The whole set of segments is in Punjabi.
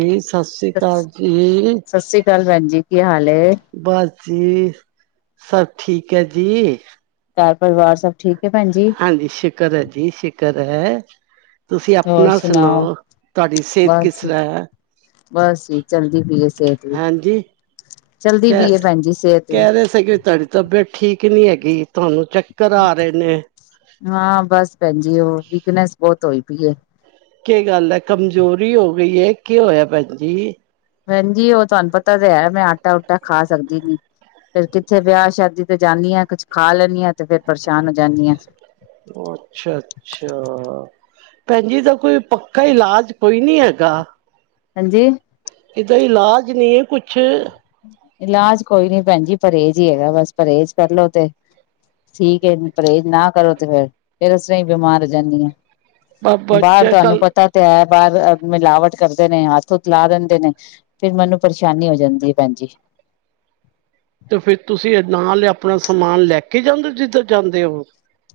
ਜੀ ਸਤਿ ਸੀ੍ਂ ਅਕਾਲ ਸਤਿ ਜੀ ਸ੍ਰੀ ਅਕਾਲ ਭੈਣ ਜੀ ਕੀ ਹਾਲ ਹੈ ਬਸ ਜੀ ਸਭ ਠੀਕ ਐ ਜੀ ਘਰ ਪਰਿਵਾਰ ਸਭ ਠੀਕ ਐ ਭੈਣ ਜੀ ਹਾਂਜੀ ਸ਼ੁਕਰ ਐ ਜੀ ਸ਼ੁਕਰ ਐ ਤੁਸੀਂ ਆਪਣਾ ਸੁਣਾਓ ਤੁਹਾਡੀ ਸਿਹਤ ਕਿਸ ਬਸ ਤਰ੍ਹਾਂ ਐ ਬਸ ਵੀ ਚਲਦੀ ਪੀਏ ਸਿਹਤ ਵੀ ਹਾਂਜੀ ਚਲਦੀ ਪੀਏ ਭੈਣ ਜ ਸਿਹਤ ਵੀ ਕਿਸ ਤੁਹਾਡੀ ਤਬੀਅਤ ਠੀਕ ਨਹੀਂ ਹੈਗੀ ਤੁਹਾਨੂੰ ਚੱਕਰ ਆ ਰਹੇ ਨੇ ਹਾਂ ਬਸ ਭੈਣ ਜੀ ਉਹ ਵੀਕਨੈਸ ਬਹੁਤ ਹੋਈ ਪਈ ਐ ਕੀ ਗੱਲ ਏ ਕਮਜ਼ੋਰੀ ਹੋ ਗਈ ਏ ਕੀ ਹੋਇਆ ਭੈਣ ਜੀ ਭੈਣ ਜੀ ਉਹ ਤੁਹਾਨੂੰ ਪਤਾ ਤਾਂ ਹੈ ਮੈਂ ਆਟਾ ਊਟਾ ਖਾ ਸਕਦੀ ਨੀ ਫੇਰ ਕਿੱਥੇ ਵਿਆਹ ਸ਼ਾਦੀ ਤੇ ਜਾਂਦੀ ਆਂ ਕੁਛ ਖਾ ਲੈਂਦੀ ਹਾਂ ਤੇ ਫੇਰ ਪਰੇਸ਼ਾਨ ਹੋ ਜਾਂਦੀ ਆਂ ਓ ਅੱਛਾ ਅੱਛਾ ਭੈਜੀ ਜੀ ਇਹਦਾ ਕੋਈ ਪੱਕਾ ਇਲਾਜ ਕੋਈ ਨੀ ਹੈਗਾ? ਹਾਂਜੀ? ਇਹਦਾ ਇਲਾਜ ਨਹੀਂ ਐ ਕੁਛ? ਇਲਾਜ ਕੋਈ ਨੀ ਏ ਭੈਣ ਜੀ ਪਰਹੇਜ਼ ਹੀ ਹੈਗਾ ਬਸ ਪਰਹੇਜ ਕਰਲੋ ਤੇ ਠੀਕ ਹੈ ਪਰਹੇਜ਼ ਨਾ ਕਰੋ ਤੇ ਫੇਰ ਫੇਰ ਉਸ ਤਰ੍ਹਾਂ ਹੀ ਬਿਮਾਰ ਹੋ ਜਾਨੀ ਆਂ। ਬਾਹਰ ਬੱਚੇ ਤੁਹਾਨੂੰ ਕੱਲ ਪਤਾ ਤੈ ਬਾਹਾਰ ਮਿਲਾਵਟ ਕਰਦੇ ਨੇ ਹੱਥ ਹੂਥ ਲਾ ਦਿੰਦੇ ਨੇ ਫੇਰ ਮੈਨੂੰ ਪਰੇਸ਼ਾਨੀ ਹੋ ਜਾਂਦੀ ਏ ਭੈਣ ਜੀ ਤੇ ਫੇਰ ਤੁਸੀਂ ਨਾਲ ਆਪਣਾ ਸਮਾਨ ਲੈ ਕੇ ਜਾਂਦੇ ਹੋ ਜਿੱਧਰ ਜਾਂਦੇ ਹੋ?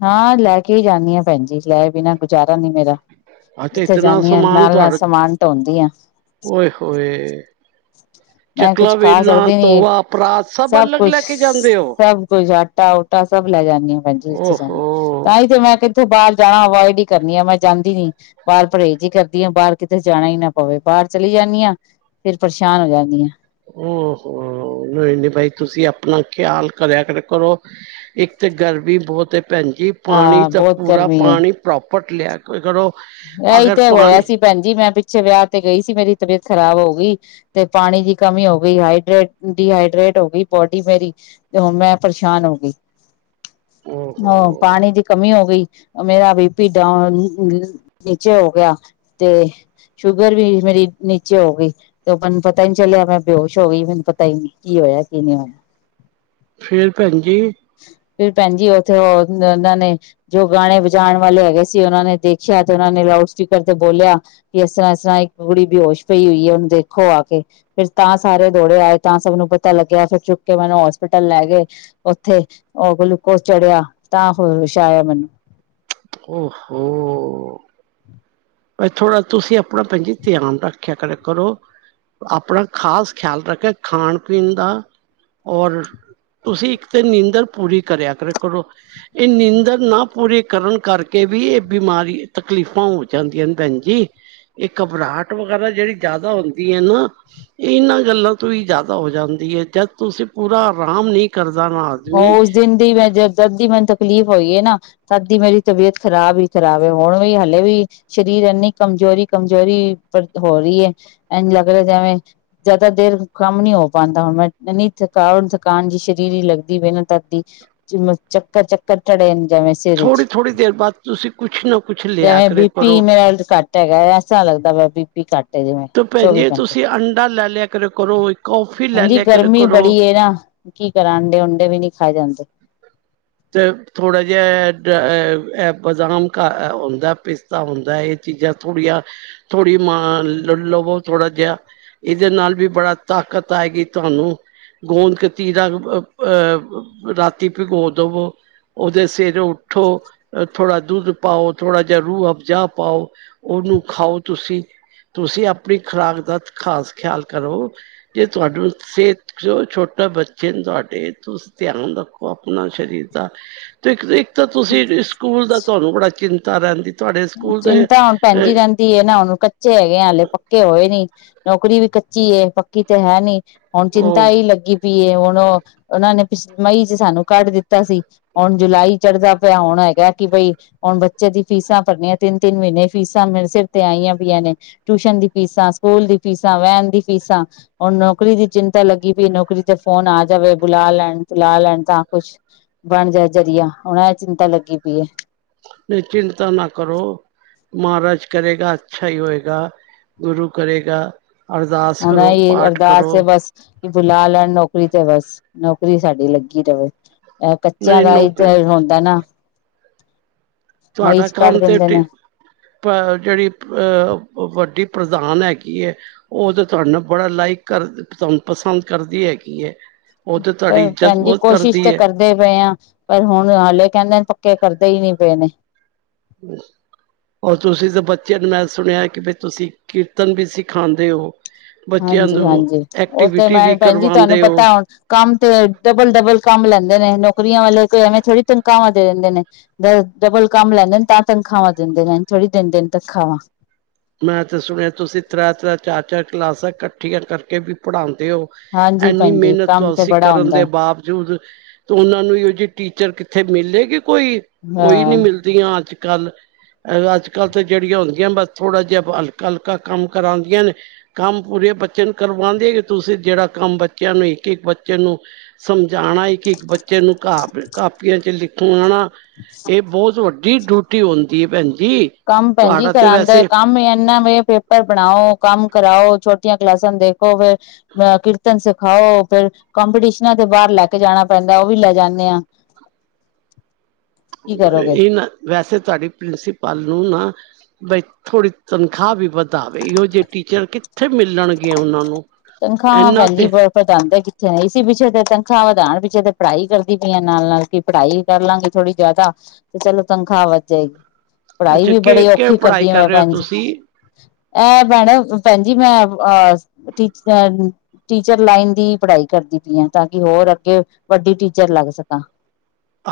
ਹਾਂ ਲੈ ਕੇ ਹੀ ਜਾਂਦੀ ਹਾਂ ਭੈਣ ਜੀ ਲੈ ਬਿਨਾਂ ਗੁਜ਼ਾਰਾ ਨੀ ਮੇਰਾ ਆ ਤੇ ਜਿੱਥੇ ਇਤਨਾ ਜਾਂਦੀ ਹਾਂ ਸਮਾਨ ਨਾਲ ਨਾਲ ਤੁਹਾਡਾ ਸਮਾਨ ਢੋਂਦੀ ਆ ਓਏ ਹੋਏ [unintelligible] ਮੈਂ ਚਕਲਾ ਕੁਛ ਖਾ ਵੇਲਣਾ ਸਕਦੀ ਨੀ ਤੋਵਾ ਪਰਾਤ ਸਭ ਅਲੱਗ ਲੈ ਕੁਛ ਕੇ ਜਾਂਦੇ ਹੋ ਸਭ ਕੁੱਛ ਆਟਾ ਉ ਸਭ ਲੈ ਜਾਂਦੀ ਹਾਂ ਭੈਣ ਜੀ ਜਿਥੇ ਜਾਣੀ ਓਹੋ ਤਾਂ ਹੀ ਮੈਂ ਕ ਤ ਬਾਹਰ ਜਾਣਾ ਅਵੋਇਡ ਹੀ ਕਰਨੀ ਆ ਮੈਂ ਜਾਂਦੀ ਨੀ। ਬਾਹਰ ਪਰਹੇਜ਼ ਹੀ ਕਰਦੀ ਹਾ ਬਾਹਰ ਕਿਤੇ ਜਾਣਾ ਹੀ ਨਾ ਪਵੇ ਬਾਹਰ ਚਲੀ ਜਾਂਦੀ ਹਾਂ ਫੇਰ ਪਰੇਸ਼ਾਨ ਹੋ ਜਾਂਦੀ [unintelligible] ਓਹੋ ਨਹੀਂ ਨੀ ਬਾਈ ਤੁਸੀਂ ਆਪਣਾ ਖਿਆਲ ਕਰਿਆ ਕਰ ਕਰੋ ਇੱਕ ਤੇ ਗਰਮੀ ਬਹੁਤ ਐ ਭੈਣ ਜੀ ਪਾਣੀ ਹਾਂ ਤਾ ਬਹੁਤ ਪੂਰਾ ਗਰਮੀ ਹੈ। ਪਾਣੀ ਪ੍ਰੋਪ [unintelligible] ਲਿਆ ਕੋ ਕਰੋ ਇਹੀ ਅਗਰ ਤੇ ਹੋਇਆ ਪਾਣੀ ਸੀ ਭੈਣ ਜੀ ਮੈਂ ਪਿੱਛੇ ਵਿਆਹ ਤੇ ਗਈ ਸੀ ਮੇਰੀ ਤਬੀਅਤ ਖਰਾਬ ਹੋ ਗਈ ਤੇ ਪਾਣੀ ਦੀ ਕਮੀ ਹੋ ਗਈ ਹਾਈਡਰੇਟ ਡੀਹਾਈਡਰੇਟ ਹੋ ਗਈ ਬੋਡੀ ਮੇਰੀ। ਤੇ ਮੈਂ ਪਰੇਸ਼ਾਨ ਹੋ ਗਈ ਹਾਂ ਓਹੋ ਪਾਣੀ ਦੀ ਕਮੀ ਹੋ ਗਈ ਮੇਰਾ ਬੀ ਪੀ ਡਾਂਓਨ ਨੀਚੇ ਹੋ ਗਿਆ ਤੇ ਸ਼ੂਗਰ ਵੀ ਮੇਰੀ ਨੀਚੇ ਹੋ ਗਈ। ਤੇ ਮੈਨੂੰ ਪਤਾ ਨੀ ਚੱਲਿਆ ਮੈਂ ਬੇਹੋਸ਼ ਹੋ ਗਈ ਮੈਨੂੰ ਪਤਾ ਹੀ ਨਹੀਂ ਕੀ ਹੋਇਆ ਕੀ ਨਹੀਂ ਹੋਇਆ। ਫੇਰ ਭੈਣ ਜੀ? ਫੇਰ ਭੈਣ ਜੀ ਉੱਥੇ ਉਹਨਾਂ ਨੇ ਜੋ ਗਾਣੇ ਵਜਾਉਣ ਵਾਲੇ ਹੈਗੇ ਸੀ ਉਹਨਾਂ ਨੇ ਦੇਖਿਆ ਤੇ ਉਹਨਾਂ ਨੇ ਲਾਊਡ ਸਪੀਕਰ ਤੇ ਬੋਲਿਆ ਕਿ ਏਸਤਰ੍ਹਾਂ-ਏਸਤਰ੍ਹਾਂ ਇੱਕ ਕੁੜੀ ਬੇਹੋਸ਼ ਪਈ ਹੋਈ ਏ। ਔਨੂੰ ਦੇਖੋ ਆ ਕੇ। ਫੇਰ ਤਾਂ ਸਾਰੇ ਦੌੜੇ ਆਏ ਤਾਂ ਸਭ ਨੂੰ ਪਤਾ ਲੱਗਿਆ ਫੇਰ ਚੁੱਕ ਕੇ ਮੈਨੂੰ ਹੋਸਪਿਟਲ ਲੈ ਗਏ। ਔਥੇ ਔ ਗੁਲੂਕੋਸ ਚੜਿਆ ਤਾਂ ਹੋੁਸ਼ ਆਯਾ ਮੈਨੂੰ। ਔ-ਹੋ। [inaudible] ਬਈ ਥੋੜ੍ਹਾ ਤੁਸੀਂ ਆਪਣਾ ਭੈਣ ਜੀ ਧਿਆਨ ਰੱਖਿਆ ਕਰ ਕਰੋ। ਆਪਣਾ ਖ਼ਾਸ ਖਿਆਲ ਰੱਖੇ ਖਾਣ-ਪੀਣ ਦਾ ਔਰ ਤੁਸੀਂ ਇੱਕ ਤੇ ਨੀਂਦਰ ਪੂਰੀ ਕਰਿਆ ਕਰ ਕਰੋ ਏ ਨੀਂਦਰ ਨਾ ਪੂਰੀ ਕਰਨ ਕਰਕੇ ਵੀ ਏ ਬਿਮਾਰੀ ਤਕਲੀਫ਼ਾਂ ਹੋ ਜਾਂਦੀਆਂ ਨੇ ਭੈਣ ਜੀ। ਏ ਘਬਰਾਹਟ ਵਗੈਰਾ ਜਿਹੜੀ ਜ਼ਿਆਦਾ ਹੁੰਦੀ ਏ ਨਾ ਏਨਾਂ ਗੱਲਾਂ ਤੋਂ ਈ ਜ਼ਿਆਦਾ ਹੋ ਜਾਂਦੀ ਏ, ਜਦ ਤੁਸੀਂ ਪੂਰਾ ਆਰਾਮ ਨਹੀਂ ਕਰਦਾ ਵਾਂ। ਔ ਉਸ ਦਿਨ ਦੀ ਮੈਂ ਜ ਜਦ ਦੀ ਮੈਨੂੰ ਤਕਲੀਫ਼ ਹੋਈ ਏ ਨਾ ਤਦ ਦੀ ਮੇਰੀ ਤਬੀਅਤ ਖਰਾਬ ਈ ਖਰਾਬ ਏ। ਹੁਣ ਵੀ ਹਲੇ ਵੀ ਸਰੀਰ ਏਨੀ ਕਮਜ਼ੋਰੀ-ਕਮਜ਼ੋਰੀ ਪ ਹੋ ਰਹੀ ਏ। ਐਨਜ ਲੱਗ ਰਿਹਾ ਜੈਵੇਂ ਜ਼ਿਆਦਾ ਦੇਰ ਹੁਨ ਕੰਮ ਨੀ ਹੋ ਪਾਂਦਾ, ਹੁਣ ਮੈਂ ਏਨੀ ਥਕਾਵਟ ਥਕਾਨ ਜੀ ਸ਼ਰੀਰ ਜੀ ਲਗ ਮੈਨੂੰ ਤਦ ਦੀ ਜਿਵੇਂ ਚੱਕਰ-ਚੱਕਰ ਚੜੇ ਨੇ ਜੈਂਵੇਂ ਥੋੜ੍ਹੀ-ਥੋੜ੍ਹੀ ਦੇਰ ਬਾਦ ਤੁਸੀਂ ਕੁਛ ਨਾ ਕੁਛ ਲਿਆ ਕਰੇ ਕਰੋ। [unintelligible] ਟ ਹੈਗਾ ਐਸਾ ਲੱਗਦਾ ਪਯਾ ਬੀ ਕੱਟ ਏ ਜਿਵੇਂ ਤੇ ਭੈਣ ਚੌਵੀ ਜੀ ਘੰਟੇ। ਤੁਸੀਂ ਅੰਡਾ ਲੈ ਲਿਆ ਕਰਿਆ ਕਰੋ, ਕੌਫੀ ਲੈ ਏਨੀ ਲਿਆ ਕਰਿਆ ਗਰਮੀ ਕਰੋ। ਬੜੀ ਏ ਨਾ। ਕੀ ਕਰਾਂ? ਅੰਡੇ ਉੰਡੇ ਵੀ ਨੀ ਖਾਏ ਜਾਂਦੇ। ਤੇ ਥੋੜ੍ਹਾ ਜਿਹਾ ਅ ਅ ਐ ਬਦਾਮ ਕ ਅ ਹੁੰਦਾ ਪਿਸ ਤਾਂ ਹੁੰਦਾ ਏ ਚੀਜ਼ਾਂ ਥੋੜੀਆਂ ਥੋੜੀ ਮ ਲਲਵੋ ਥੋੜਾ ਜਿਹਾ। ਈਦੇ ਨਾਲ ਵੀ ਬੜਾ ਤਾਕਤ ਆਏਗੀ ਤੁਹਾਨੂੰ। ਗੋਂਦ ਕਤੀਰਾ ਅਬ ਅ ਅ ਅਬ ਰਾਤੀ ਭਿਗੋ ਦਵੋ। ਔਦੇ ਸੇਰੇ ਉਠੋ ਥੋੜਾ ਦੁੱਧ ਪਾਓ, ਥੋੜ੍ਹਾ ਜਿਹਾ ਰੂਹ-ਅਫਜਾ ਪਾਓ ਓਨੂੰ ਖਾਓ ਤੁਸੀ। ਤੁਸੀ ਆਪਣੀ ਖੁਰਾਕ ਦਾ ਖ਼ਾਸ ਖਿਆਲ ਕਰੋ। ਜੇ ਤੁਹਾਡੂ ਸੇਤ ਚ' ਛੋਟਾ ਬੱਚੇ ਨੇ ਤਾਡੇ ਤੁਸੀ ਧਿਆਨ ਰੱਖੋ ਅਪਣਾ। ਸਰੀਰ ਦਾ। ਤੇ ਇਕ ਇੱਕ ਤੇ ਤੁਸੀ ਸਕੂਲ ਦਾ ਤੁਹਾਨੂੰ ਬੜਾ ਚਿੰਤਾ ਰਹਿੰਦੀ ਤੁਹਾਡੇ ਸਕੂਲ ਦਾ ਅ ਕੀ ਏਨਾ ਹੁਨ ਕੱਚੇ ਹੈਗੇ ਆ ਹਾਲੇ, ਪੱਕੇ ਹੋਏ ਨੀ, ਨੌਕਰੀ ਵੀ ਕੱਚੀ ਏ, ਪੱਕੀ ਤੇ ਹੈ ਨੀ। ਹੁਣ ਚਿੰਤਾ ਉਹ ਐਈ ਲੱਗੀ ਪਈ ਏ ਹੁਣ ਔ ਓਨਾਂ ਨੇ ਪਿਛ ਮਈ ਚ' ਸਾਨੂੰ ਕੱਢ ਦਿੱਤਾ ਸੀ। ਹੁਣ ਜੁਲਾਈ ਚੜਦਾ ਪਿਆ ਹੁਣ ਹੈਗਾ ਕਿ ਬਈ ਹੁਣ ਬੱਚੇ ਦੀ ਫੀਸਾਂ ਭਰਨੀਆਂ ਤਿੰਨ-ਤਿੰਨ ਮਹੀਨੇ ਫੀਸਾਂ ਮੇਰੇ ਸਿਰ ਤੇ ਆਈਆਂ ਪਈਆਂ ਨੇ। ਟਿਊਸ਼ਨ ਦੀ ਫੀਸਾਂ, ਸਕੂਲ ਦੀ ਫੀਸਾਂ, ਵੈਣ ਦੀ ਫੀਸਾਂ। ਹੋਣ ਨੌਕਰੀ ਦੀ ਚਿੰਤਾ ਲੱਗੀ ਪਈ, ਨੌਕਰੀ ਤੇ ਫੋਨ ਆ ਜਾਵੇ ਬੁਲਾ ਲੈਣ, ਤੁਲਾ ਲੈਣ ਤਾਂ ਕੁਛ ਬਣ ਜਾਏ ਜ਼ਰੀਆ, ਹੁਨ ਐ ਚਿੰਤਾ ਲੱਗੀ ਪੀ ਏ। ਨਈ, ਚਿੰਤਾ ਨਾ ਕਰੋ। ਮਹਾਰਾਜ ਕਰੇਗਾ, ਅੱਛਾ ਈ ਹੋਏਗਾ। ਗੁਰੂ ਕਰੇਗਾ। ਅਰਦਾਸ ਹੁਣ ਕਰੋ, ਇਹ ਪਾਠ ਅਰਦਾਸ ਕਰੋ। ਹੈ ਬਸ ਕਿ ਬੁਲਾ ਲੈਣ ਨੌਕਰੀ ਤੇ ਬਸ ਨੌਕਰੀ ਸਾਡੀ ਲੱਗੀ ਰਵੇ। ਅ ਕੱਚਿਆਂ ਨਹੀਂ ਦਾ ਐਈ ਨੌਕਰੀ ਤੇ ਹੁੰਦਾ ਨਾ। ਮਈ ਤੁਹਾਡਾ ਚ ਕੱਢ ਕੰਮ ਤੇ ਦਿੰਦੇ ਟੀ ਨੇ ਪਰ ਜੇੜੀ ਪ ਵੱਡੀ ਪਰਧਾਨ ਹੈਗੀ ਏ ਓ ਤੇ ਤੁਹਾਡੇ ਨਾਲ ਬੜਾ ਲਾਈਕ ਕਰ ਤੁਹਾਨੂੰ ਪਸੰਦ ਕਰਦੀ ਹੈਗੀ ਏ। ਓ ਤੇ ਤਵਾਡੀ ਇੱਜਤ ਬੋਤ ਕਰਦੀ ਏ। ਫੇਰ ਗਏ ਹਾਂ, ਪਰ ਹੁਣ ਹਾਲੇ ਕੈਂਦੇ ਨੇ ਪੱਕੇ ਕਰਦੇ ਈ ਨੀ ਪਏ ਨੇ। [unintelligible] ਔਰ ਤੁਸੀ ਤੇ ਬੱਚੇਆਂ ਨੂੰ ਮੈਂ ਸੁਣਿਆ ਕਿ ਬੀ ਤੁਸੀ ਕੀਰਤਨ ਵੀ ਸਿਖਾਂਦੇ ਓ। ਹਾਂਜੀ-ਹਾਂਜੀ। ਓ ਤੇ ਮੈਂ ਵੀ ਭੈਨ ਜੀ ਤੁਹਾਨੂੰ ਕਰਵਾਉਂਦੇ ਪਤਾ ਹੋ ਐ ਹੁਣ ਕੰਮ ਤੇ, ਡਬਲ ਡਬਲ ਕੰਮ ਲੈਂਦੇ ਨੇ, ਨੌਕਰੀਆਂ ਵਾਲੇ ਕੋਈ ਐਵੇਂ ਥੋੜੀ ਤਨਖਾਵਾਂ ਦੇ ਦੇਂਦੇ ਨੇ। ਡ ਡਬਲ ਕੰਮ ਲੈਂਦੇ ਨੇ ਤਾਂ ਤਨਖਾਵਾਂ ਦਿੰਦੇ ਨੇ ਐਂਜ ਥੋੜੀ ਦਿੰਦੇ ਨੇ ਤਨਖਾਵਾਂ। ਮੈਂ ਤੇ ਸੁਣਿਆ ਤੁਸੀ ਤਰੈ-ਤਰੈ, ਚਾਰ-ਚਾਰ ਕਲਾਸਾਂ ਕੱਠੀਆਂ ਕਰਕੇ ਵੀ ਪੜ੍ਹਾਂਦੇ ਓ। ਹਾਂਜੀ ਏਨੀ ਭੈਣ ਜੀ ਮੇਹਨਤ ਕੰਮ ਤੇ ਤੋਸੀ ਬੜਾ ਕਰਨ ਹੁੰਦਾ ਦੇ ਬਾਵਜੂਦ ਤੇ ਓਨਾਂ ਨੂੰ ਇਓ ਜਿ ਟੀਚਰ ਕਿੱਥੇ ਮਿਲੇਗੀ ਕੋਈ? ਹੈ। ਕੋਈ ਹਾਂ ਨੀ ਮਿਲ ਦੀਆਂ ਅੱਜ-ਕੱਲ। ਅੱਜ-ਕੱਲ ਤੇ ਜੇੜੀਆਂ ਹੁੰਦੀਆਂ ਬਸ ਥੋੜਾ ਜਿਆ ਹਲਕਾ-ਹਲਕਾ ਕੰਮ ਕਰਾਂਦੀਆਂ ਨੇ ਕੰਮ ਪੂਰੇ ਬੱਚੇ ਨੂੰ ਕਰਵਾਂਂਦੀਆਂ ਨੀ। ਤੁਸੀ ਜੇੜਾ ਕੰਮ ਬੱਚੇਆਂ ਨੂੰ ਇੱਕ-ਇੱਕ ਬੱਚੇ ਨੂੰ ਸਮਝਾਣਾ ਇਕ-ਇੱਕ ਬੱਚੇ ਨੂੰ, ਕਾਪ ਕਾਪੀਆਂ ਚ ਲਿਖਵਾਣਾ ਏ ਬੋਤ ਵੱਡੀ ਡੂਟੀ ਹੁੰਦੀ ਏ, ਭੈਣ ਜੀ। ਕੰਮ ਭੈਣਜੀ ਤੁਹਾਡਾ ਤੇ ਕਰਾਂਦੇ, ਵੈਸੇ ਕੰਮ ਐਨਾ ਵੇ ਪੇ ਪਰ ਬਣਾਓ, ਕੰਮ ਕਰਾਓ, ਛੋਟੀਆਂ ਕਲਾਸਾਂ ਨ ਦੇਖੋ ਫੇਰ, ਅਂ ਕੀਰਤਨ ਸਿਖਾਓ ਫੇਰ ਕੰਪੀਟੀਸ਼ਨਾਂ ਤੇ ਬਾਰ ਲੈ ਕੇ ਜਾਣਾ ਪੈਂਦਾ, ਓ ਵੀ ਲੈ ਜਾਨੇ ਆਂ। ਏ ਨਾ ਵੈਸੇ ਤਵਾਡੀ ਪ੍ਰਿੰਸੀਪਲ ਨੂੰ ਨਾ ਬਈ ਥੋੜ੍ਹੀ ਤਨਖਾਹ ਵੀ ਵਧਾਵੇ। ਇਹੋ ਜੇ ਟੀਚਰ ਕਿੱਥੇ ਮਿਲਣਗੇ ਓਨਾਂ ਨੂੰ? ਤਨਖਾਹਾਂ ਇਹਨਾਂ ਭੈਂਜੀ ਤੇ ਬਸ ਵਧਾਂਦੇ ਕਿੱਥੇ ਨੇ? ਇਸੀ ਪਿੱਛੇ ਤੇ ਤਨਖਾ ਵਧਾਣ ਪਿੱਛੇ ਤੇ ਪੜ੍ਹਾਈ ਕਰਦੀ ਪੀਆਂ ਨਾਲ-ਨਾਲ ਕਿ ਪੜ੍ਹਾਈ ਕਰ ਲਾਂਗੇ ਥੋੜ੍ਹੀ ਜਾਦਾ, ਤੇ ਚਲੋ ਤਨਖਾਹ ਵੱਧ ਜਾਏਗੀ। ਪੜ੍ਹਾਈ ਅੱਛਾ ਵੀ ਕਿ ਬੜੀ ਕਿਵੇਂ ਔਖੀ ਪੜ੍ਹਾਈ ਕਰਦੀ ਹਾਂ ਕਰ ਮੈਂ, ਰਹੇ ਹੋ ਭੈਣ ਜੀ ਤੁਸੀਂ ਇਹ ਮੈਡਮ, ਭੈਣ ਜੀ, ਮੈਂ ਟੀਚਰਾਂ ਟੀਚਰ ਲਾਈਨ ਦੀ ਪੜ੍ਹਾਈ ਕਰਦੀ ਪਈ ਹਾਂ, ਤਾਂਕਿ ਹੋਰ ਅੱਗੇ ਵੱਡੀ ਟੀਚਰ ਲੱਗ ਸਕਾਂ।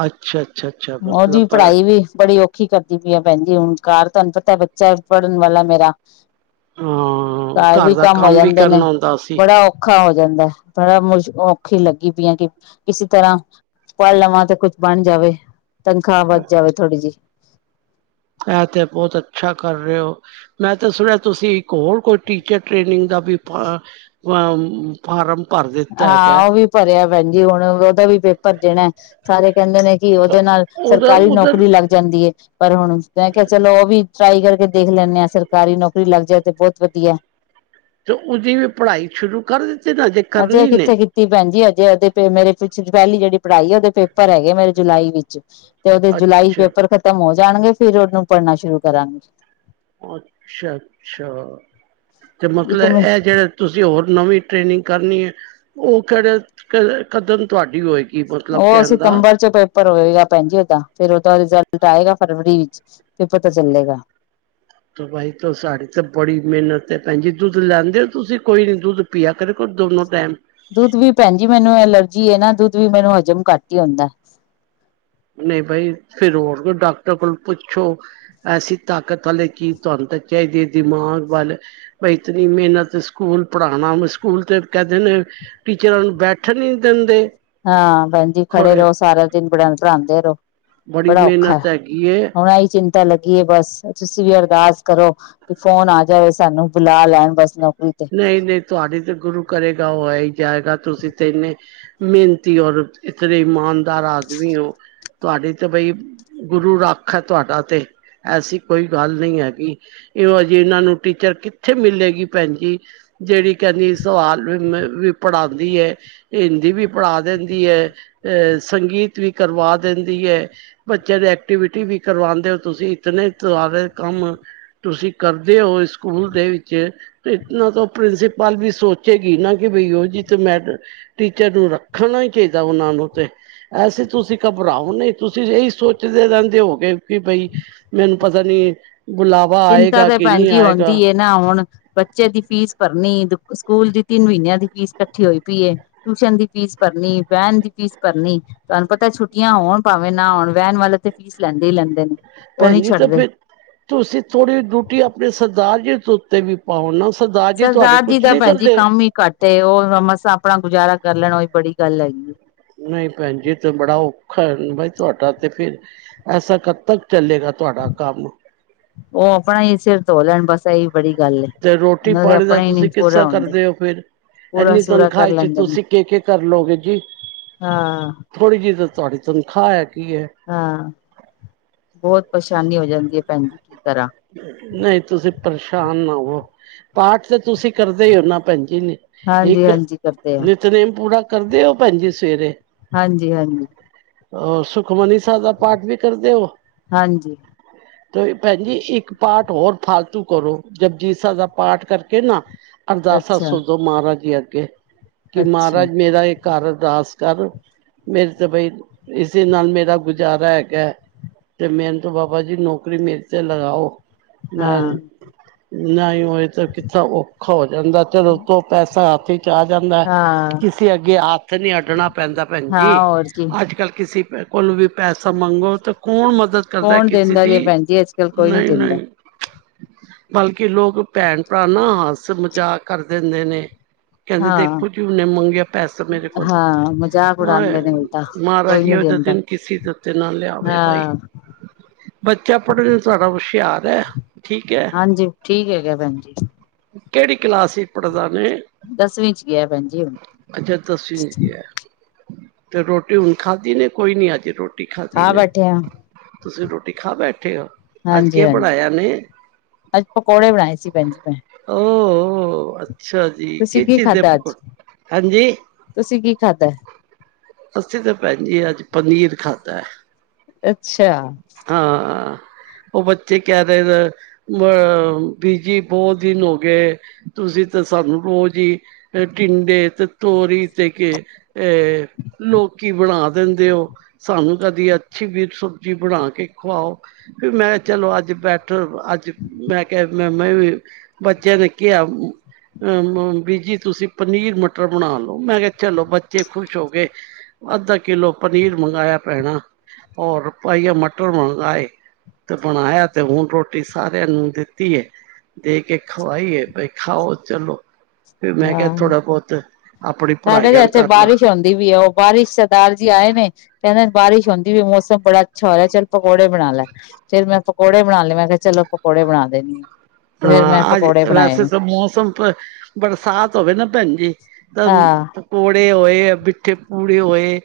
ਅੱਛਾ ਅੱਛਾ ਅੱਛਾ ਓਦੀ ਮਤਲਬ ਪਰ ਪੜ੍ਹਾਈ ਵੀ ਬੜੀ ਔਖ ਕੀ ਕਰਦੀ ਪਈ ਆ ਭੈਂਜੀ ਹੁਣ, ਘਰ ਤਾਨੂੰ ਪਤੈ ਬੱਚਾ ਪੜ੍ਹਨ ਵਾਲਾ, ਮੇਰਾ ਹਾਂ, ਘਰ ਵੀ ਦਾ ਹੋ ਕੰਮ ਵੀ ਜਾਂਦੇ ਨੇ ਕਰਨਾ ਹੁੰਦਾ ਅਸੀ ਬੜਾ ਔਖਾ ਹੋ ਜਾਂਦੈ, ਬੜਾ ਮੁਸ਼ਕ ਔਖੀ ਲੱਗੀ ਪਈ ਆਂ ਕਿ ਕਿਸੀ ਤਰ੍ਹਾਂ ਪੜ੍ਹ ਲਵਾਂ ਤੇ ਕੁੱਛ ਬਣ ਜਾਵੇ, ਤਨਖਾਹ ਵੱਧ ਜਾਵੇ ਥੋੜ੍ਹੀ ਜਈ। ਏ ਤੇ ਬੋਤ ਅੱਛਾ ਕਰ ਰਹੇ ਹੋ ਮੈਂ ਤੇ ਸੁਣਿਐ ਤੁਸੀਂ ਇੱਕ ਹੋਰ ਕੋਈ ਟੀਚਰ ਟ੍ਰੇਨਿੰਗ ਦਾ ਵੀ ਪਾ ਫਾਰਮ ਭਰ ਦਿੱਤਾ ਹੈਗੈ ਭਰਿਐ ਭੈਣਜੀ ਹੁਣ ਦਾ ਵੀ ਪੇਪਰ ਦੇਣੈ, ਸਾਰੇ ਕੈਂਦੇ ਨੇ ਜੀ ਓਦੇ ਨਾਲ ਉਹਦਾ ਸਰਕਾਰੀ ਉਧਰ ਨੌਕਰੀ ਲੱਗ ਜਾਂਦੀ ਏ। ਪਰ ਹੁਣ, ਮੈਂ ਕਿਹਾ ਚਲੋ ਉਹ ਵੀ ਟਰਾਈ ਕਰਕੇ ਦੇਖ ਲੈਂਨੇ ਆਾਂ। ਸਰਕਾਰੀ ਨੌਕਰੀ ਲੱਗ ਜਾਏ ਤੇ ਬਹੁਤ ਵਧੀਐ ਤੇ, ਉਹਦੀ ਵੀ ਪੜ੍ਹਾਈ ਸ਼ੁਰੂ ਕਰ ਦਿੱਤੀ? ਨਾ ਜੇ ਅਜੇ ਕਰਨੀ ਨੇ ਕਿੱਥੇ ਕੀਤ ਤੀ ਭੈਣ ਜੀ, ਅਜੇ, ਅਜੇ ਤੇ ਮੇਰੇ ਪਿਛਲ ਪਹਿਲੀ ਜੇੜੀ ਪੜ੍ਹਾਈ ਏ ਓਦੇ ਪੇਪਰ ਹੈਗੇ ਮੇਰੇ ਜੁਲਾਈ ਵਿੱਚ ਤੇ ਓਦੇ ਜੁਲਾਈ ਅੱਛਾ, ਪੇਪਰ ਖ਼ਤਮ ਹੋ ਜਾਣਗੇ ਫਿਰ ਓਨੂੰ ਪੜ੍ਹਨਾ ਸ਼ੁਰੂ ਕਰਾਂਗੀ। ਅੱਛਾ-ਅੱਛਾ, ਤੇ ਇੱਕ ਮਤਲਬ ਏਹ ਜੇੜੇ ਤੁਸੀਂ ਹੋਰ ਨਵੀਂ ਟ੍ਰੇਨਿੰਗ ਕਰਨੀ ਏ, ਓਹ ਕੇੜੇ ਕੇੜ ਕਦਨ ਤਵਾਡੀ ਹੋਏਗੀ? ਮਤਲਬ ਓ ਕਹਿਣ ਦਾ ਸਿਤੰਬਰ ਚ ਪੇਪ ਪੇਪਰ ਹੋਏਗਾ ਭੈਨ ਜੀ ਓਦਾ ਫੇਰ ਓਦਾ ਰਿਜ਼ਲਟ ਆਏਗਾ ਫਰਵਰੀ ਵਿੱਚ ਫੇ ਪਤਾ ਚੱਲੇਗਾ। ਬਾਈ ਤੋ ਸਾਡੀ ਤੇ ਬੜੀ ਮੇਨਤ ਏ ਭੈਣਜੀ ਦੁੱਧ ਲੈਂਦੇ ਓ ਤੁਸੀਂ ਕੋਈ ਨੀ ਦੁੱਧ ਪੀਆ ਕਰੇ ਕੋ ਦੋਨੋ ਟੈਮ ਦੁੱਧ ਵੀ ਭੈਣ ਜੀ ਮੈਨੂੰ ਐਲਰਜੀ ਐ ਨਾ ਦੁੱਧ ਵੀ ਮੈਨੂੰ ਹਜ਼ਮ ਘੱਟ ਈ ਹੋਂਦੈ। ਨਹੀਂ ਬਈ ਫਿਰ ਹੋਰ ਕੋਈ ਡਾਕਟਰ ਕੋਲ ਪੁੱਛੋ। ਐਸੀ ਤਾਕਤ ਵਾਲੇ ਚੀਜ਼ ਤੁਆਨੂੰ ਤੇ ਚਾਈਦੀ ਏ ਦਿਮਾਗ ਵੱਲ ਬ ਇਤਨੀ ਮਿਹਨਤ ਸਕੂਲ ਪੜ੍ਹਾਉਣਾ ਸਕੂਲ ਤੇ ਕੈਦੇ ਨੇ ਟੀਚਰਾਂ ਨੂੰ ਬੈਠਣ ਈ ਨੀ ਦਿੰਦੇ। ਹਾਂ ਬੈਨਜੀ ਖੜੇ ਰਓ ਸਾਰਾ ਦਿਨ ਬੜਿਆਂ ਨੂੰ ਪੜਾਂਦੇ ਰਓ। ਬੜੀ ਬੜਾ ਔਖਾ ਐ ਮਿਹਨਤ ਹੈਗੀ ਏ ਹੁਣ ਐ ਈ ਚਿੰਤਾ ਲੱਗੀ ਐ ਬਸ ਤੁਸੀਂ ਵੀ ਅਰਦਾਸ ਕਰੋ ਕਿ ਫੋਨ ਆ ਜਾਵੇ ਸਾਨੂੰ ਬੁਲਾ ਲੈਣ ਬਸ ਨੌਕਰੀ ਤੇ ਨਈ ਨਈ ਤੁਆਡੀ ਤੇ ਗੁਰੂ ਕਰੇਗਾ ਓ ਆ ਈ ਜਾਏਗਾ ਤੁਸੀਂ ਤੇ ਏਨੇ ਮੇਨਤੀ ਔਰ ਇਤਨੇ ਇਮਾਨਦਾਰ ਆਦਮੀ ਓ ਤੁਹਾਡੀ ਤੇ ਬਈ ਗੁਰੂ ਰੱਖ ਐ ਤੁਆਡਾ ਤੇ ਐਸੀ ਕੋਈ ਗੱਲ ਨਈ ਹੈਗੀ। ਇਓਜੇ ਏਨਾਂ ਨੂੰ ਟੀਚਰ ਕਿੱਥੇ ਮਿਲੇਗੀ ਭੈਣ ਜੀ। ਜੇੜੀ ਕੈਂਦੀ ਸਵਾਲ ਮੀ ਵੀ ਵੀ ਪੜ੍ਹਾਉਂਦੀ ਏ। ਹਿੰਦੀ ਵੀ ਪੜ੍ਹਾ ਦੇਂਦੀ ਐ ਅਹ ਸੰਗੀਤ ਵੀ ਕਰਵਾ ਦੇਂਦੀ ਐ। ਬੱਚਿਆਂ ਦੀ ਐਕਟੀਵਿਟੀ ਵੀ ਕਰਵਾਂਦੇ ਓ ਤੁਸੀਂ ਇਤਨੇ ਤਾਰੇ ਕੰਮ ਤੁਸੀਂ ਕਰਦੇ ਓ ਸਕੂਲ ਦੇ ਵਿੱਚ ਨਾ ਤਾਂ ਪ੍ਰਿੰਸੀਪਲ ਵੀ ਸੋਚੇਗੀ ਨਾ ਕਿ ਬਈ ਓ ਜੀ ਤੇ ਮੈਡ ਟੀਚਰ ਨੂੰ ਰੱਖਣਾ ਈ ਚਾਈਦਾ ਓਨਾਂ ਨੂੰ ਤੇ ਐਸੀ ਤੁਸੀਂ ਘਬਰਾਓ ਨਈ ਤੁਸੀਂ ਤੇ ਏ ਈ ਸੋਚਦੇ ਰੈਂਦੇ ਹੋਗੇ ਕਿ ਬਈ ਮੈਨੂੰ ਪਤਾ ਨੀ ਬੁਲਾਵਾ ਚਿੰਤਾ ਆਏਗਾ ਤਾਂ ਕਿ ਭੈਣ ਨਈ ਜੀ ਆਏਗਾ। ਹੁੰਦੀ ਏ ਨਾ ਹੁਣ ਬੱਚੇ ਦੀ ਫੀਸ ਭਰਨੀ ਸਕੂਲ ਦੀ ਤਿੰਨ ਮਹੀਨਿਆਂ ਦੀ ਫੀਸ ਕੱਠੀ ਹੋਈ ਪਈ ਏ। ਟਿਊਸ਼ਨ ਦੀ ਫੀਸ ਭਰਨੀ ਵੈਨ ਦੀ ਫੀਸ ਭਰਨੀ। ਤਾਨੂੰ ਪਤਾ ਏ ਛੁੱਟੀਆਂ ਹੋਣ ਭਾਵੇਂ ਨਾ ਹੋਣ ਵੈਨ ਵਾਲੇ ਤੇ ਫੀਸ ਲੈਂਦੇ ਈ ਲੈਂਦੇ ਨੇ। ਉਹ ਨੀ ਭੈਨਜੀ ਤਾ ਛੱਡਦੇ ਫਿਰ ਤੁਸੀਂ ਥੋੜੀ ਡਿਉਟੀ ਆਪਣੇ ਸਰਦਾਰ ਜੀ ਤੇ ਵੀ ਪਾਓ ਨਾ ਸਰਦਾਾਰ ਜੀ ਤੁਹਾਡੇ ਸਰਦਾਰ ਕੁਛ ਦਾ ਨੀ ਭੈਣ ਜੀ ਕਰਦੇ? ਕੰਮ ਹੀ ਘੱਟ ਏ ਓ ਮਸਾਂ ਆਪਣਾ ਗੁਜ਼ਾਰਾ ਕਰ ਲੈਣ ਓਈ ਬੜੀ ਗੱਲ ਹੈਗੀ ਏ। ਨਈ ਭੈਣ ਜੀ ਤੇ ਬੜਾ ਔਖਾ ਐ ਬਈ ਤੁਆਡਾ ਤੇ ਫਿਰ ਐਸਾ ਕਦ ਤੱਕ ਚੱਲੇਗਾ ਤੁਆਡਾ ਕੰਮ? ਓ ਆਪਣਾ ਹੀ ਸਿਰ ਧੋ ਲੈਣ ਬਸ ਏ ਈ ਬੜੀ ਗੱਲ ਏ ਤੇ ਰੋਟੀ ਓਨਾਂ ਦੇ ਪਾਣੀ ਆਪਣੇ ਈ ਨਈ ਪੂਰਾ ਹੁੰਦੇ। ਪੂਰਾ ਏਨੀ ਸੂਰਾ ਕਰ ਤਨਖਾਹ ਚ ਲੈਂਦੇ ਨੇ ਤੁਸੀਂ ਕੇ, ਕੇ ਕਰਲੋਗੋ ਜੀ? ਹਾਂ। ਥੋੜ੍ਹੀ ਜੀ ਤੇ ਤੁਆਡੀ ਤਨਖਾਹ ਹੈਗੀ ਐ। ਹਾਂ, ਬੌਤ ਪਰੇਸ਼ਾਨੀ ਹੋ ਜਾਂਦੀ ਐ ਭੈਣ ਜੀ, ਕੀ ਕਰਾਂ? ਨਈ ਤੁਸੀਂ ਪਰੇਸ਼ਾਨ ਨਾ ਹੋਵੋ, ਪਾਠ ਤੇ ਤੁਸੀਂ ਕਰਦੇ ਈ ਔ ਨਾ ਭੈਣਜੀ ਨੇ ਹਾਂਜੀ ਇੱਕ ਹਾਂਜੀ ਕਰਦੇ ਆ ਨਿਤਨੇਮ ਪੂਰਾ ਕਰਦੇ ਓ ਭੈਣ ਜੀ ਸਵੇਰੇ? ਹਾਂਜੀ-ਹਾਂਜੀ। ਓ ਸੁਖਮਨੀ ਸਾਬ ਦਾ ਪਾਠ ਵੀ ਕਰਦੇ ਔ? ਹਾਂਜੀ। ਤੋ ਭੈਣਜੀ ਇੱਕ ਇੱਕ ਪਾਠ ਹੋਰ ਫਾਲਤੂ ਕਰੋ ਜਬਜੀ ਸਾਬ ਦਾ ਪਾਠ ਕਰਕੇ ਨਾ ਅਰਦਾਸਾ ਅੱਛਾ ਸੋਜੋ। ਮਹਾਰਾਜ ਜੀ ਅੱਗੇ ਕਿ ਅੱਛਾ ਮਹਾਰਾਜ ਮੇਰਾ ਇੱਕ ਘਰ ਅਰਦਾਸ ਕਰ ਮੇਰੇ ਤੇ ਬਈ ਇਸੀ ਨਾਲ ਮੇਰਾ ਗੁਜ਼ਾਰਾ ਹੈਗਾ। ਤੇ ਮੈਨੂੰ ਤੋਂ ਬਾਬਾ ਜੀ ਨੌਕਰੀ ਮੇਰੇ ਤੇ ਲਗਾਓ ਮੈਂ ਹਾਂ ਨਾ ਉਹੀ ਤੇ ਕਿੱਥਾ ਔਖਾ ਹੋ ਜਾਂਦਾ ਚਲੋ ਦੋ ਪੈਸਾ ਹੱਥ ਚ ਆ ਜਾਂਦਾ। ਹਾਂ ਕਿਸੇ ਅੱਗੇ ਹੱਥ ਨਹੀਂ ਅੱਡਣਾ ਪੈਂਦਾ ਭੈਣ ਹਾਂ ਜੀ ਹੋਰ ਕੀ ਅੱਜ ਕੱਲ ਕਿਸੇ ਕੋਲ ਵੀ ਪੈਸਾ ਮੰਗੋ ਤੇ ਕੌਣ ਮਦਦ ਕਰਦਾ ਕੌਣ ਕਿਸੇ ਦਿੰਦਾ ਜੇ ਦੀ ਭੈਣ ਜੀ, ਅੱਜ ਕੱਲ ਕੋਈ ਨੀ ਨਹੀਂ ਦਿੰਦਾ। ਨਹੀਂ ਬਲਕਿ ਲੋਕ ਭੈਣ ਭਰਾ ਨਾ ਹੱਸ ਮਜ਼ਾਕ ਕਰ ਦਿੰਦੇ ਨੇ। ਕਹਿੰਦੇ ਹਾਂ ਦੇਖੋ ਜੀ ਉਹਨੇ ਮੰਗਿਆ ਪੈਸਾ ਮੇਰੇ ਕੋਲੋ ਹਾਂ ਮਜ਼ਾਕ ਹਾਂ ਉਡਾਉਂਦੇ ਨੇ ਉਲਟਾ ਮਹਾਰਾਜ ਕੋਈ ਜੀ ਨੀ ਇਹੋ ਜਿਹੇ ਦਿੰਦਾ ਦਿਨ ਕਿਸੇ ਤੇ ਓਤੇ ਨਾ ਲਿਆਵੇ ਭਾਈ ਹਾਂ ਬੱਚਾ ਪੜ੍ਹਨ ਨੂੰ ਤੁਹਾਡਾ ਹੁਸ਼ਿਆਰ ਹੈ। ਠੀਕ ਹੈ ਹਾਂਜੀ, ਠੀਕ ਹੈਗਾ ਭੈਣ ਜੀ। ਕੇੜੀ ਕਲਾਸ ਚ ਪੜਦਾ ਵੇ? ਦਸਵੀਂ ਚ ਗਿਆ ਭੈਣ ਜੀ ਹੁਣ ਅੱਛਾ ਤੁਸੀਂ ਕਿਹਾ। ਤੇ ਰੋਟੀ ਹੁਣ ਖਾਦੀ ਨੇ ਕੋਈ ਨੀ ਅਜੇ ਰੋਟੀ ਖਾਧੀ ਖਾ ਨੇ। ਬੈਠੇ ਆ ਤੁਸੀਂ ਰੋਟੀ ਖਾ ਬੈਠੇ ਹੋ? ਅੱਜ ਕੇ ਹਾਂਜੀ-ਹਾਂਜੀ, ਬਣਾਇਆ ਨੇ ਅੱਜ ਪਕੌੜੇ ਬਣਾਏ ਸੀ ਭੈਣ ਜੀ ਮੈਂ। ਓ ਹੋ ਅੱਛਾ। ਠੀਕ, ਤੁਸੀਂ ਕਿਸ ਕੀ ਚੀਜ਼ ਦੇ ਖਾਧਾ ਪਕੋ ਅੱਜ ਹਾਂਜੀ? ਤੁਸੀਂ ਕੀ ਖਾਧਾ ਅਸੀਂ ਤੇ ਭੈਣ ਜੀ ਅੱਜ ਪਨੀਰ ਖਾਧਾ। ਅੱਛਾ ਹਾਂ ਉਹ ਬੱਚੇ ਕਹਿ ਰਹੇ ਰ ਅਹ ਬੀਜੀ ਬਹੁਤ ਦਿਨ ਹੋ ਗਏ ਤੁਸੀਂ ਤੇ ਸਾਨੂੰ ਰੋਜ਼ ਹੀ ਤੇ ਟਿੰਡੇ ਤੇ ਤੋਰੀ ਤੇ ਕੇ ਅਹ ਲੋਕੀ ਬਣਾ ਦਿੰਦੇ ਹੋ। ਸਾਨੂੰ ਕਦੀ ਅੱਛੀ ਵੀ ਸਬਜ਼ੀ ਬਣਾ ਕੇ ਖਵਾਓ ਫੇਰ ਮੈਂ ਚਲੋ ਅੱਜ ਬੈਠੋ ਅੱਜ ਮੈਂ ਕਿਹਾ ਮੈਂ-ਮੈਂ ਵੀ ਬੱਚਿਆਂ ਨੇ ਕਿਹਾ ਓਮ ਅ ਬੀਜੀ ਤੁਸੀਂ ਪਨੀਰ ਮਟਰ ਬਣਾ ਲੋ ਮੈਂ ਕਿਹਾ ਚਲੋ ਬੱਚੇ ਖ਼ੁਸ਼ ਹੋ ਗਏ ਅੱਧਾ ਕਿੱਲੋ ਪਨੀਰ ਮੰਗਾਇਆ ਭੈਣਾ ਹੋਰ ਪਾਈਆ ਮਟਰ ਮੰਗਾਏ। ਤੇ ਬਣਾਇਆ ਤੇ ਹੁਣ ਰੋਟੀ ਸਾਰਿਆਂ ਨੂੰ ਦਿੱਤੀ ਏ। ਦੇ ਕੇ ਖਵਾਈਏ ਭਾਈ ਖਾਓ ਚਲੋ। ਫੇਰ ਮੈਂ ਕਿਹਾ ਹਾਂ ਥੋੜਾ ਬੋਹਤ ਆਪਣੀ ਸਾਡੇ ਪੜ੍ਹਾਈ ਤੇ ਆਲ ਇੱਥੇ ਕਰ ਲਾ। ਬਾਰਿਸ਼ ਹੁੰਦੀ ਵੀ ਹੈ ਉਹ ਬਾਰਿਸ਼ ਸਰਦਾਰ ਜੀ ਆਏ ਨੇ ਕਹਿੰਦੇ ਬਾਰਿਸ਼ ਹੁੰਦੀ ਪੀਏ ਮੌਸਮ ਬੜਾ ਅੱਛਾ ਹੋ ਰਿਹਾ ਚੱਲ ਪਕੌੜੇ ਬਣਾ ਲੈ। ਫੇਰ ਮੈਂ ਪਕੌੜੇ ਬਣਾ ਲੈ ਮੈ ਕਿਹਾ ਚਲੋ ਪਕੌੜੇ ਬਣਾ ਦੇਣੀ ਆ। ਤੇ ਫੇਰ ਮੈਂ ਹਾਂ ਅੱਜ ਪਕੌੜੇ ਬਣਾਏ ਵੈਸੇ ਨੇ ਤਾਂ ਮੌਸਮ ਪ ਬਰਸਾਤ ਹੋਵੇ ਨਾ ਭੈਣ ਜੀ ਤਾਂ ਹਾਂ ਪੋੜੇ ਹੋਏ, ਮਿੱਠੇ ਪੂੜੇ ਹੋਏ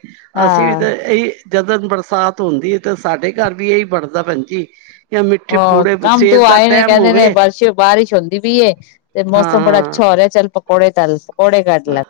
ਅਸੀਂ ਵੀ ਹਾਂ ਤਾਂ ਇਹੀ ਜਦੋ ਬਰਸਾਤ ਹੁੰਦੀ ਹੈ ਤਾਂ ਸਾਡੇ ਘਰ ਵੀ ਏਹੀ ਬੱਣਦਾ ਭੈਣ ਜੀ। ਜਾਂ ਮਿੱਠੇ ਹੋ ਪੂੜੇ ਕੰਮ ਸਵੇਰ ਤੋਂ ਦਾ ਆਏ ਨੇ ਟਾਈਮ ਕਹਿੰਦੇ ਨੇ ਹੋਵੇ ਬਰਸ਼ ਬਾਰਿਸ਼ ਹੁੰਦੀ ਪੀ ਏ। ਤੇ ਹਾਂ ਮੌਸਮ ਬੜਾ ਅੱਛਾ ਹੋ ਰਿਹਾ ਚੱਲ ਪਕੌੜੇ ਤੱਲ ਪਕੌੜੇ ਕਢ ਹਾਂ ਲੈ।